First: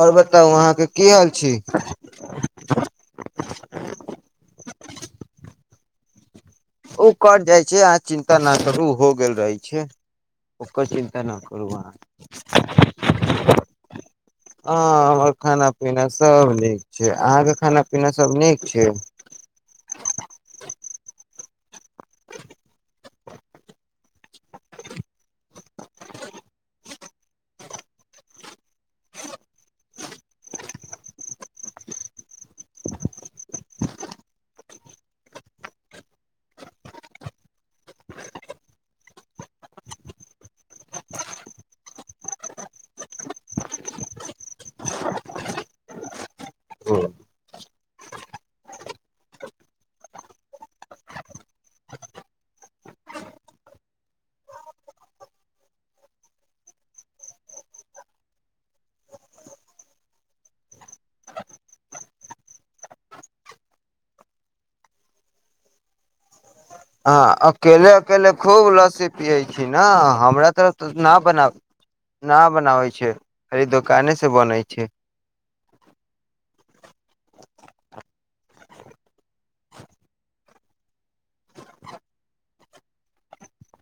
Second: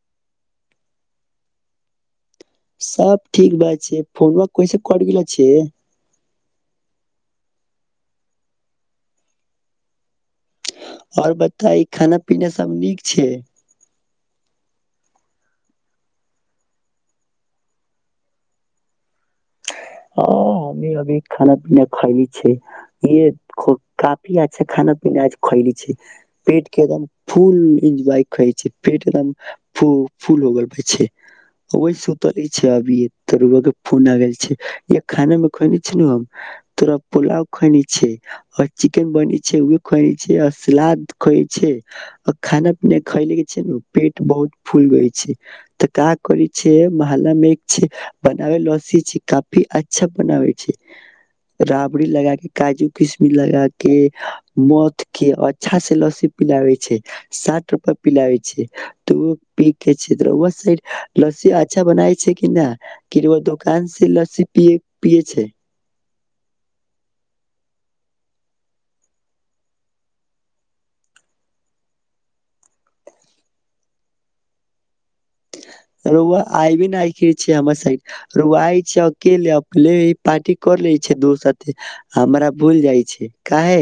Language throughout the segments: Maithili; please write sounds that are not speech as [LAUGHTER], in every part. और बताउ अहाँ के के आइल छी सब ठीक बात छै फोनवा कइसे कट गिला छै ओ कट जाइ छै अहाँ चिन्ता न करू हो गेल रहै छै ओकर चिन्ता और न करू बताइ अहाँ खाना पीना सब नीक छै हँ हमर खाना पीना सब नीक छै अहाँके खाना पीना सब नीक छै हँ हमे खाना पीना खैली छै ये काफी अच्छा खाना पीना खैली छै पेट के एकदम फुल एन्ज्वाइ कैछै पेट एकदम फू फूल हो गल छै वै सुतले छै अभीये त रउआ के फून आ गेल छै या खाना में खइनी छीनु हम थोरा पोलाव खइनी छै और चिकेन बने छै उहे खए छै आ सलाद खए छै आ खाना पीना खएले के छेनु पेट बहुत फूल छै तऽ का करे छै मोहल्ला में एक छै बनावेलसी छै अच्छा बनावे छै राबड़ी लगा के काजू किशमिश लगा के मथ के अच्छा से लस्सी पिलाबे छै साठ रूपा पिलाबे छै त ओ पीेके छै त रउआ साइड लस्सी अच्छा बनावै छै कि न कि रउआ दोकान से सी पी पीए छै हँ अकेले अकेले खूब लसी पियै छी न हमरा तरफ तऽ न बना न बनाबै छै खाली दोकानेसँ बनैत छै रउआ आइबे नहि करै छै हमर साइड रउआ आइ छै अकेलेे अकेलेे ही पार्टी कर लै छै दोस साथे हमरा भूल जाइ छै काहे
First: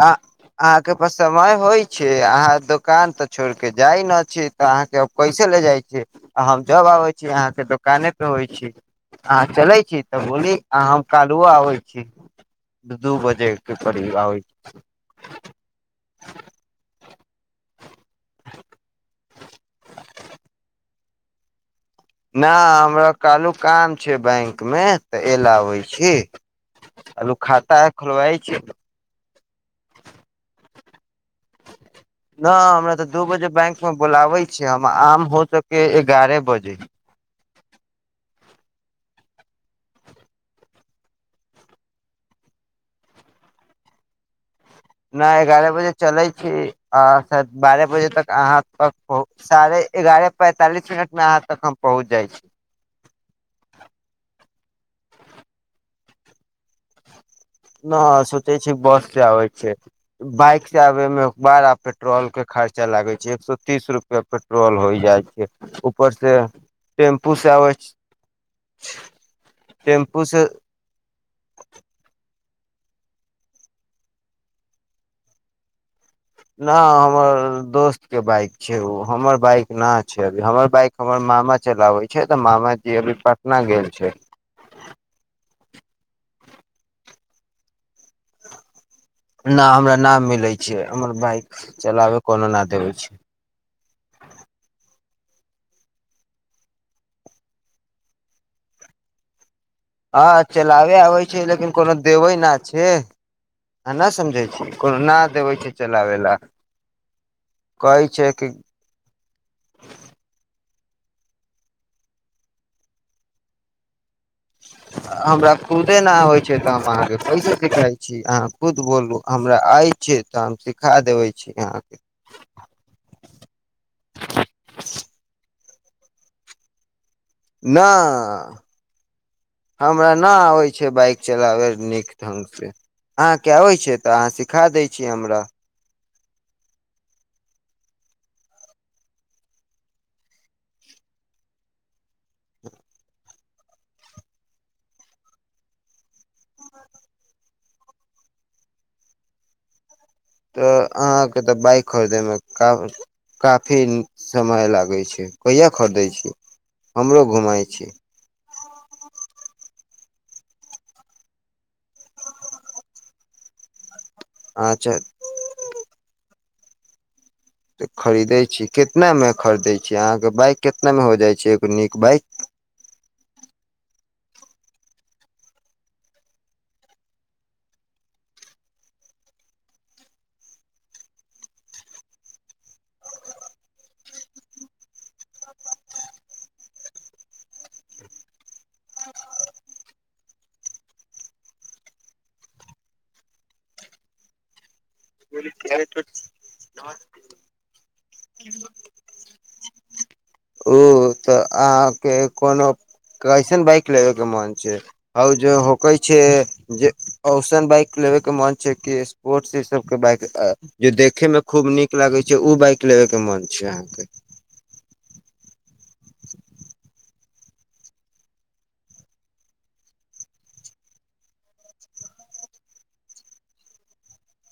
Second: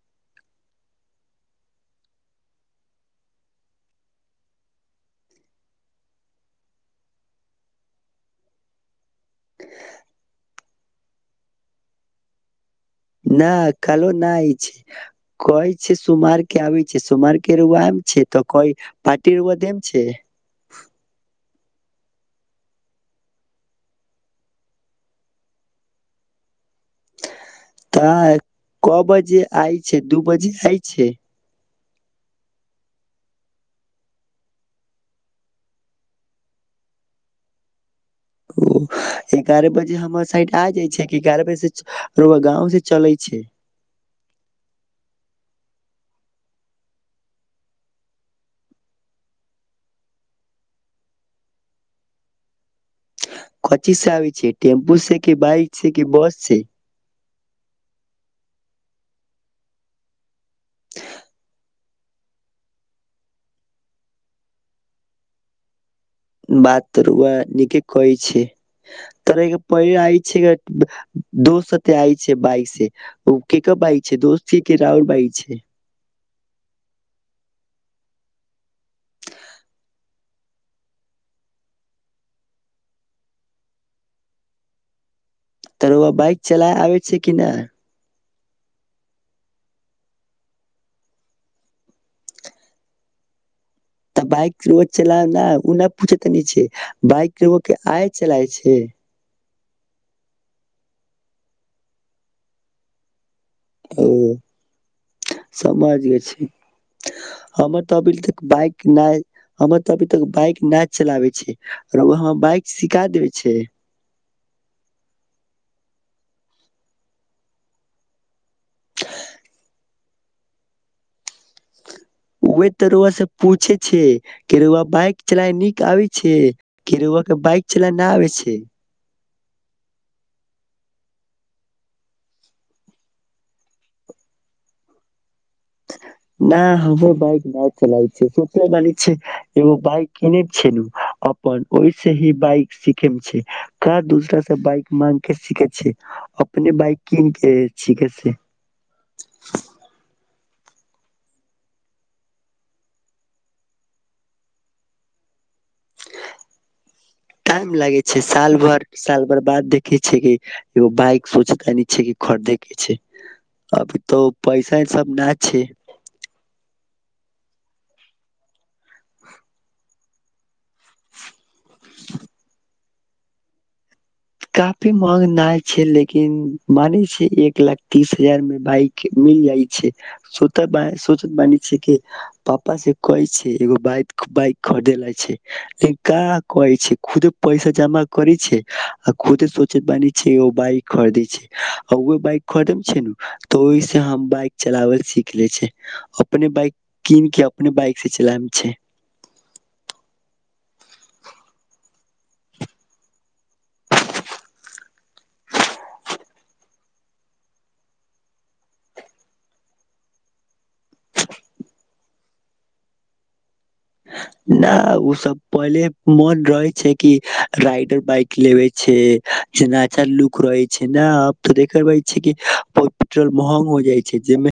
आ अहाँके प समय होइ छै अहाँ दोकान तऽ छोड़ के जाइ ने छी तऽ अहाँके कैसे ले जाइ छी आ हम जब आबै छी अहाँके दोकाने पे होइ छी अहां चलै छी तऽ बोली आ हम क्हिओ आबै छी दू बजे न के खलो करीब आबै नहि छै कहै छै सोमारके आ छै सुमारके रूव एम छै त कोइ पारटी रुव देम छै नहि हमरा कहलू काम छै बैंक मे तऽ एल आबै छी अबू खाता है तऽ खोलबाइ छै क बजे आइ छै दू बजे आय छै नहि हमरा तऽ दू बजे बैंकमे बुलाबै छिय हम आम हो सकेै एगारह बजे ओ एगारह बजे हमर साइड आ जाइ छै एगारह बजे से गाँव से चलै छै नहि एगारह बजे चलै छी आ बारह बजे तक अहाँ तक पहु साढ़े एगारह पैंतालिस मिनट मे अहाँ तक हम पहुँच जाइ छी क्ची से आ छै टेम्पू छै कि बइक छै कि बस छै न स ते छै बस से आै छै बाइक से आबे में अखबार आ पे पेट्रोल के खर्चा लागे छै एक सए तीस रुपआ पेट्रोल होय जाइ छै ऊपर से बात तोरए टेम्पू से आबै नीके कहै छै तर पहिले टेम्पू आइ से छै दोे आइ छै बइ से ओ के क बइ छै दोस्ती के रउल बाइ छै न हमर दोस्त के बाइक छै ओ हमर बाइक न छै अभी हमर बाइक हमर मामा चलाबै छै तऽ मामा जी अभी पटना गेल छै तरो आ बइक चलाय आ छै कि नहि नहि हमरा नाम मिलै छै हमर बाइक चलाबय कोनो न देबै छै तऽ बाइक चल ओ नहि पूछ त छै बाइक के आइ चलाय छै हँ चलाबे आबै छै लेकिन कोनो देबे न छै आ न समझै छी कोनो न ओ देबै छै समझ चलाबे गेल ला छै हमर तऽ कहै अभी छै तक कि बइक नहि हमर तऽ अभी तक बाइक नहि चलाबै छै आर वहाँ बाइक सिखा देब छै हमरा खुदे नहि आबैत छै तऽ हम अहाँके कैसे सिखाइ छी अहाँ खुद बोलू हमरा आय छै तऽ हम सिखा देबै छी अहाँके उहे तऽ रउआ से पूछे छै कि रउआ बाइक चलाय नीक आबै छै कर व त बाइक न चलाय नहि आबै छै हमरा नहि आबै छै बाइक चलाबय लेल नीक ढङ्गसँ अहाँके आबैत छै तऽ अहाँ सिखा दैत छी हमरा नहि हमर बाइक नहि चलाइ छै सोचल छै एगो बाइक किने छै अपन ओहिस ही बाइक सीखेमे छै क दोसरा से बाइक माग के सीखे छै अपने बाइक कीन के सीखे छै तऽ अहाँके तऽ बाइक खरीदयमे का काफी समय लागै छै कहिा खरीदै छी हमरो घुमाइ टाइम छी लागय छैक साल भर साल भर बाद देखैय छियैक कि एगो बइक सोचैत छि कि खरदे केँ छैक अब तऽ पैसा अहाँ सब न छैक तऽ खरीदै छी कितनामे खरीदै छी अहाँके बाइक केतनामे हो जाइ छैक एगो नीक बाइक काफी महंगना छैक लेकिन मानै छैक एक लाख तीस हजार मे बाइक मिल जाइ छैक मानै छ पापा से कहै छै एगो बाइक खरीद ल छै लेकिन कह कहै छै खुदे पैसा जमा करै छै आ खुद सोचैत बानी छैक ओ बाइक खरीद छैक ओ बाइक खरिदय छै न तो ओहि से हम बाइक चलावल सिख ले छै अपने बाइक कीन केँ अपने बाइक से चलाय छै उ तऽ अहाँके कोनो कयसन बाइक लेवे केँ मन छैक जे होके छैक जे औसन बाइक लेवे के मन छैक कि स्पोर्टस सब केँ बाइक जे देखे मे खूब नीक लागय छैक उ बाइक लेबे केँ मन छैक नहि ओ सब पहिले मन रहे छैक कि राइडर बाइक लेबय छैक जे अच्छा लुक रहय छैक ने अब तऽ देख रहय छैक कि पेट्रोल महंग हो जाइत छैक जाहिमे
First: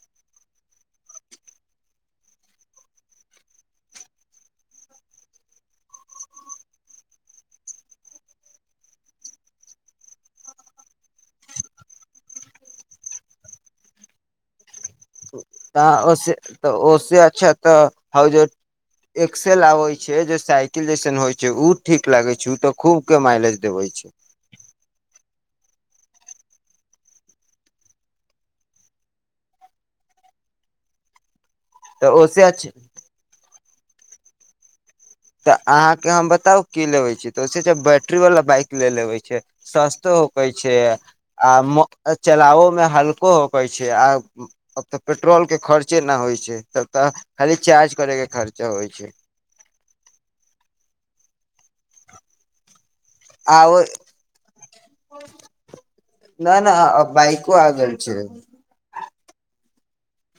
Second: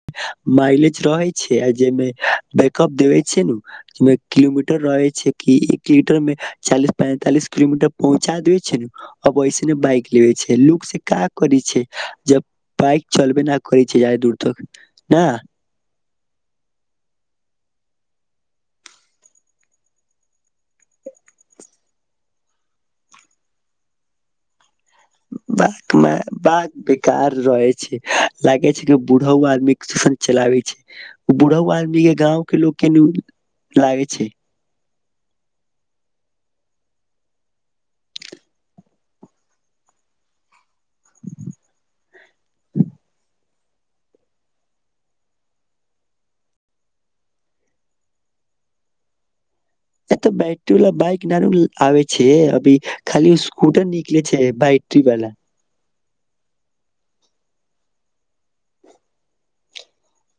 माइलेज रहय छैक आ जाहिमे बैकअप देवय छैक नमे किलोमीटर रहय छै कि एकोमीटर मे चालीस पैंतालिस किलोमीटर पहुँचा देय छै ने अ वैसे ने बाइक लेबे छै लुक से का करै छै जब बाइक चलबे न करै छै जादे दूर तक न तऽ ओस तऽ ओस अच्छा तऽ ह जे एक्सेल आबै छै जे साइकिल जैसन होइ छै ओ ठीक लागै छै ओ तऽ खूबकेँ माइलेज देबै छै बेकार रहै छै लागे छै कि बूढ़ ओ आदमी किछूषन चलाबै छै बुढ़ो आदमी केँ तऽ ओसे गाँंव केँ अच्छा लोक केँ लागै छै तऽ अहाँके हम बताउ की लेबै छी तऽ ओसे ज बैटरीवला बाइक लऽ लेबै छै सस्तो होकै छै आ म चलाबोमे हल्को होकै छै आ तऽ पेट्रोलकेँ खर्चे नहि होइ छै तब तऽ खाली चार्ज करयकेँ खर्चा होइत छैक ए तऽ बैटरी वला बाइक नहि न आबय छैक अभी खाली ओ आ स्कूटर निकलय छैक बैट्ररी वाला न न बाइको आ गेल छैक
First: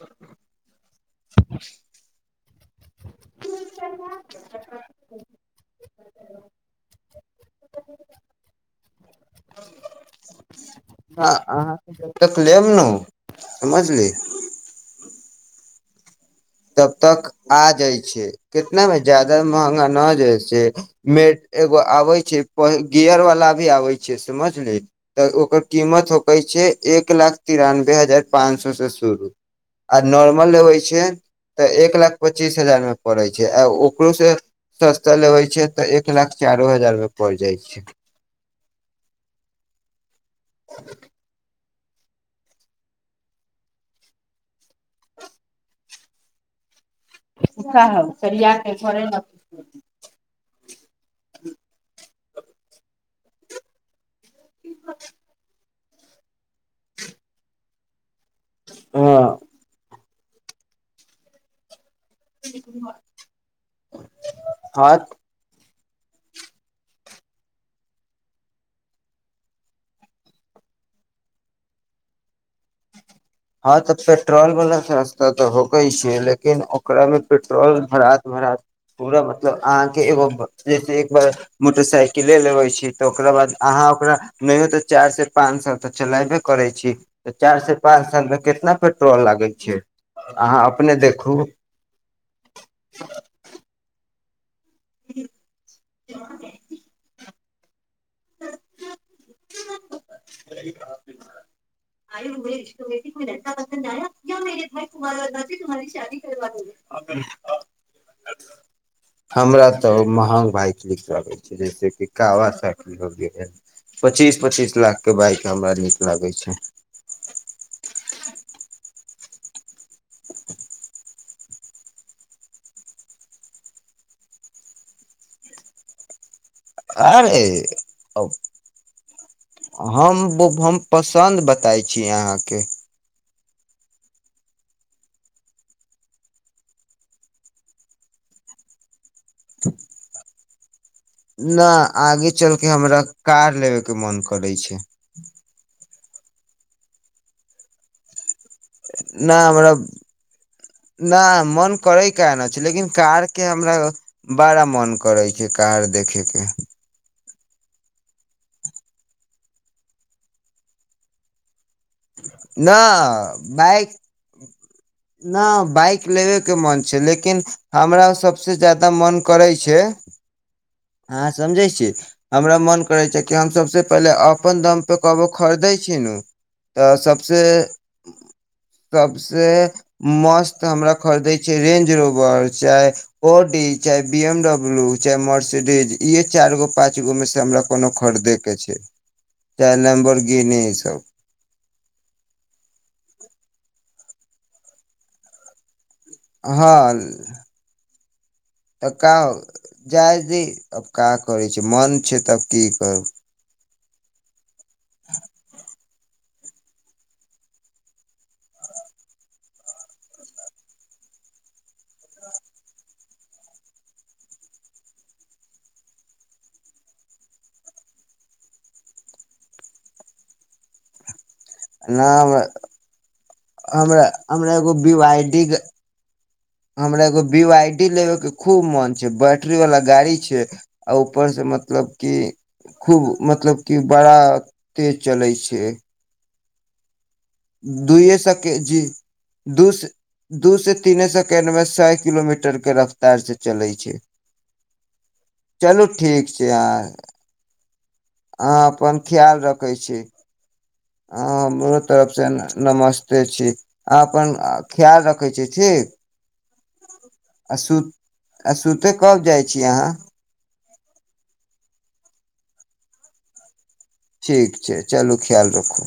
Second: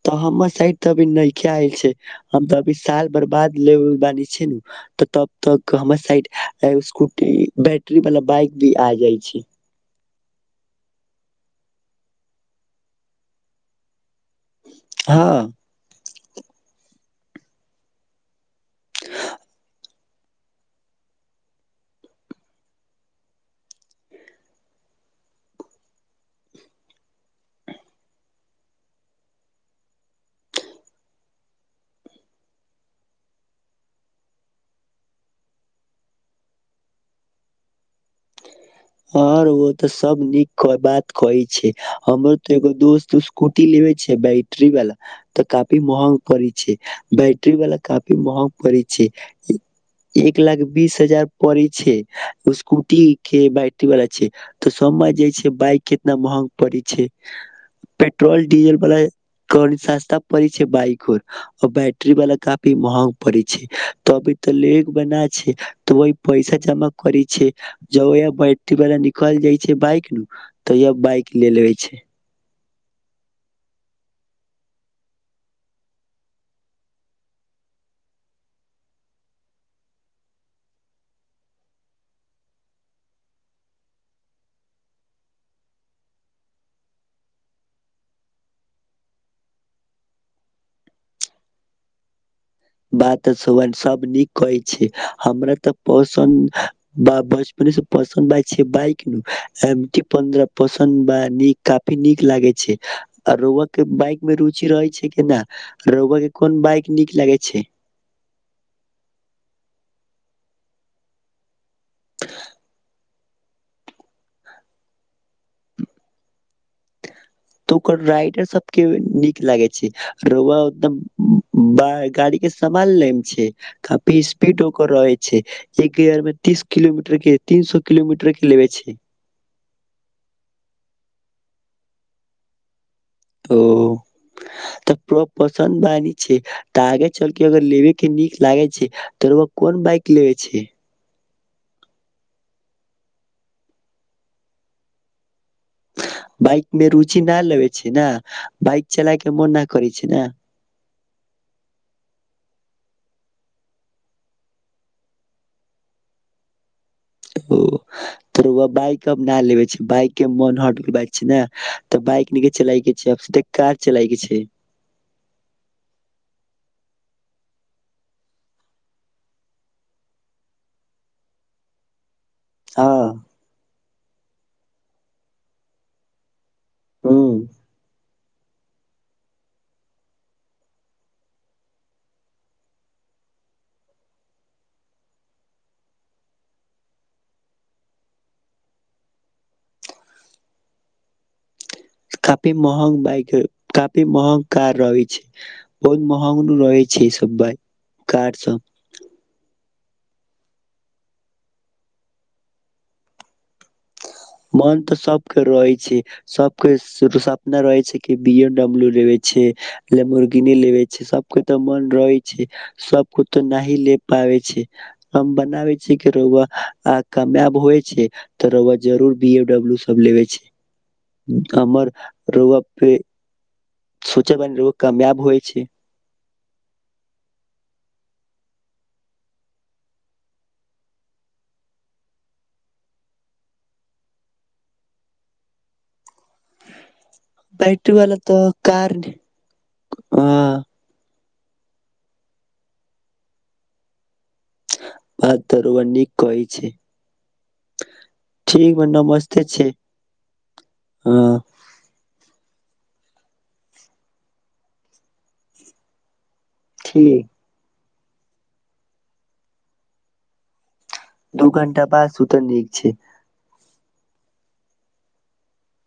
तऽ हमर साइड तऽ अभी नैखे आयल छैक हम तऽ अभी साल बरबाद ले बानी छै न तऽ तब तक हमर साइड स्कूटी बैटरी वाला बाइक भी आ जाइत छैक अहाँ जब तक लेम ने समझली हँ तब तक आ जाइ छैक कितनामे जदा महंगा नहि जाइत छैक मे एगो आबै छैक गियर वाला भी आबैय छैक समझलिय तऽ ओकर किमत होकै छैक एक लाख तिरानबे हजार पाँच सए से शुरू आ नॉर्मल अबैय छैक तऽ एक लाख पच्चीस हजारमे पड़ैय छैक आ ओकरोसँ सस्ता लेबैय छैक तऽ एक लाख चारो हजारमे पड़ि जाइ छैक आओर तऽ सब नीक बात कहय छैक हमरो तऽ एगो दोस्त स्कूटी लेबे छै बैटरी वाला तऽ काफी महग पड़ी छै बैटरी वाला काफी महग पड़ै छै एक लाख बीस हजार परै छै ओ स्कूटी के बै टरी वाला छै तऽ सय जे छै बाइक केँ नहि महग पड़ै छै पेट्रोल डिज़ल बला हँ कनि सस्ता परै छैक बाइक होब बैट्री वाला तऽ काफी महग पड़ैय छैक त अभी तऽ लेग हँ बना छैक त ओहि पैसा जमा करय छैक जब बैटरी बला निकल जाइत छैक न बाइक त बाइक ले लेबय छैक हँ तऽ पेट्रोलवला तऽ सस्ता त होबै छैक लेकिन ओकरामें पेट्रोल भरा भरा पूरा मतलब अहाँके एगो जैसे एक बार मोटरसाइकिले लेबय छी तऽ ओकरा बाद अहाँ ओकरा नहि तऽ चारिसँ पाँच साल तऽ चलेबे करैत छी तऽ चारिसँ पाँचा मे कितना पेट्रोल लागय छैक अहाँ अपने देखू बात सुबन सब नीक कहि छी हमरा तऽ पोषण मने [UNINTELLIGIBLE] पसन छैक बाइक न पसन्द बा न काफी नीक लागे छैक रोउआ केँ बाइक मे रुचि रहे छैक न रोवा केँ कोन बाइक नीक लागय छैक हमरा तऽ महँग बाइक नीक लागय छैक जैसेेकी कारवा सब- पच्चीस पच्चीस लाख केँ बाइक हमरा नीक लागय छैक तऽ ओकर राइडर सब केँ नीक लागय छैक रवा एकदम [UNINTELLIGIBLE] गाड़ी केँ समाल लेम छियैक काफी स्पीड ओकर रहय छैक एक गेअर मे तीस किलोमीटर केँ अरे तीन सो किलोमीटर केँ लेबे छै चन्द बताै छी अहाँके [UNINTELLIGIBLE] ओ तऽ पसन्द बानी छैक तऽ आगे चलकेँ अगर लेबे केँ नीक लागय छैक त रउआ कोन बाइक लेबय छैक नहि आगे चलकेँ हमरा कार लेबेकेँ मन करय छैक बाइक मे रुचि नहि लेबय छैक ने बाइक चलाय के नहि मन न हमरा करे छै ने नहि मन करय केना न छैक लेकिन कार केँ हमरा बड़ा मन करै छैक कार देखे केँ ओ त रउआ अब बाइक न लेबे छैक बाइक केँ मन हट गेल छैक ने तऽ बाइक नैखे न चलाय के छै अब सीधे कार बाइक चलाय के छै। न बाइक लेबे केँ मन छै लेकिन हमरा सबसे जादा मन करय छैक हँ समझय छी हमरा मन करय हँ छैक कि हमस सबसँ पहिले अपन दाम पे कहबो खरीदे छिनू तऽ सभसे ह सबसे मस्त हमरा खरीदै छैक रेंज रोबर चाहे ओ डी चाहे बीएम डब्ल्यू चाहे [UNINTELLIGIBLE] काफी महँग बाइक ह काफी महँग कार रहय छैक बहुत महँग नु रहय छैक ई हँ सब बाइक कार सब तऽ का जाय दी अब का करय छै मन छै तब की करब सब के सपना रहे छै कि बिएमडबलू लेबे छै ल लेमबरगिनी लेबे छै सब को तऽ मन रहे छै सबक तऽ न ले पाबै छै हम बनाबे छै रउआ आ कामयाब होइ छै तऽ र जरूर बी ए डब्लू सब लेबे छै हमर ना हमरा रोउआ पे हमरा सोचे हमरा बानी एगो रौआ बी वाइ कामयाब डी होइ के छै हमरा एगो बी वाइ डी लेबयके खूब मोन छै बैटरीवला गाड़ी छै आ ऊपरसँ मतलब कि खूब मतलब कि बड़ा तेज चलैय छै बैटरी वाला दूयए तऽ सके जी कार दू से दू ह से तीने सके सेकेंड में सए किलोमीटर के रफ्तार से चले छै बात तोरबा चलू नीक ठीक कहै छै आ अह ठीक बा अपन ख्याल नमस्ते छै रखे छी अ हाँ हमरो तरफ से ना नमस्ते छी अहाँ अपन ख्याल रखै छी ठीक ठीक असु आ सुते कब जाइ छी अहाँ दू घण्टा बाद सुू तऽ नीक छै ठीक छै चलू ख्याल रखू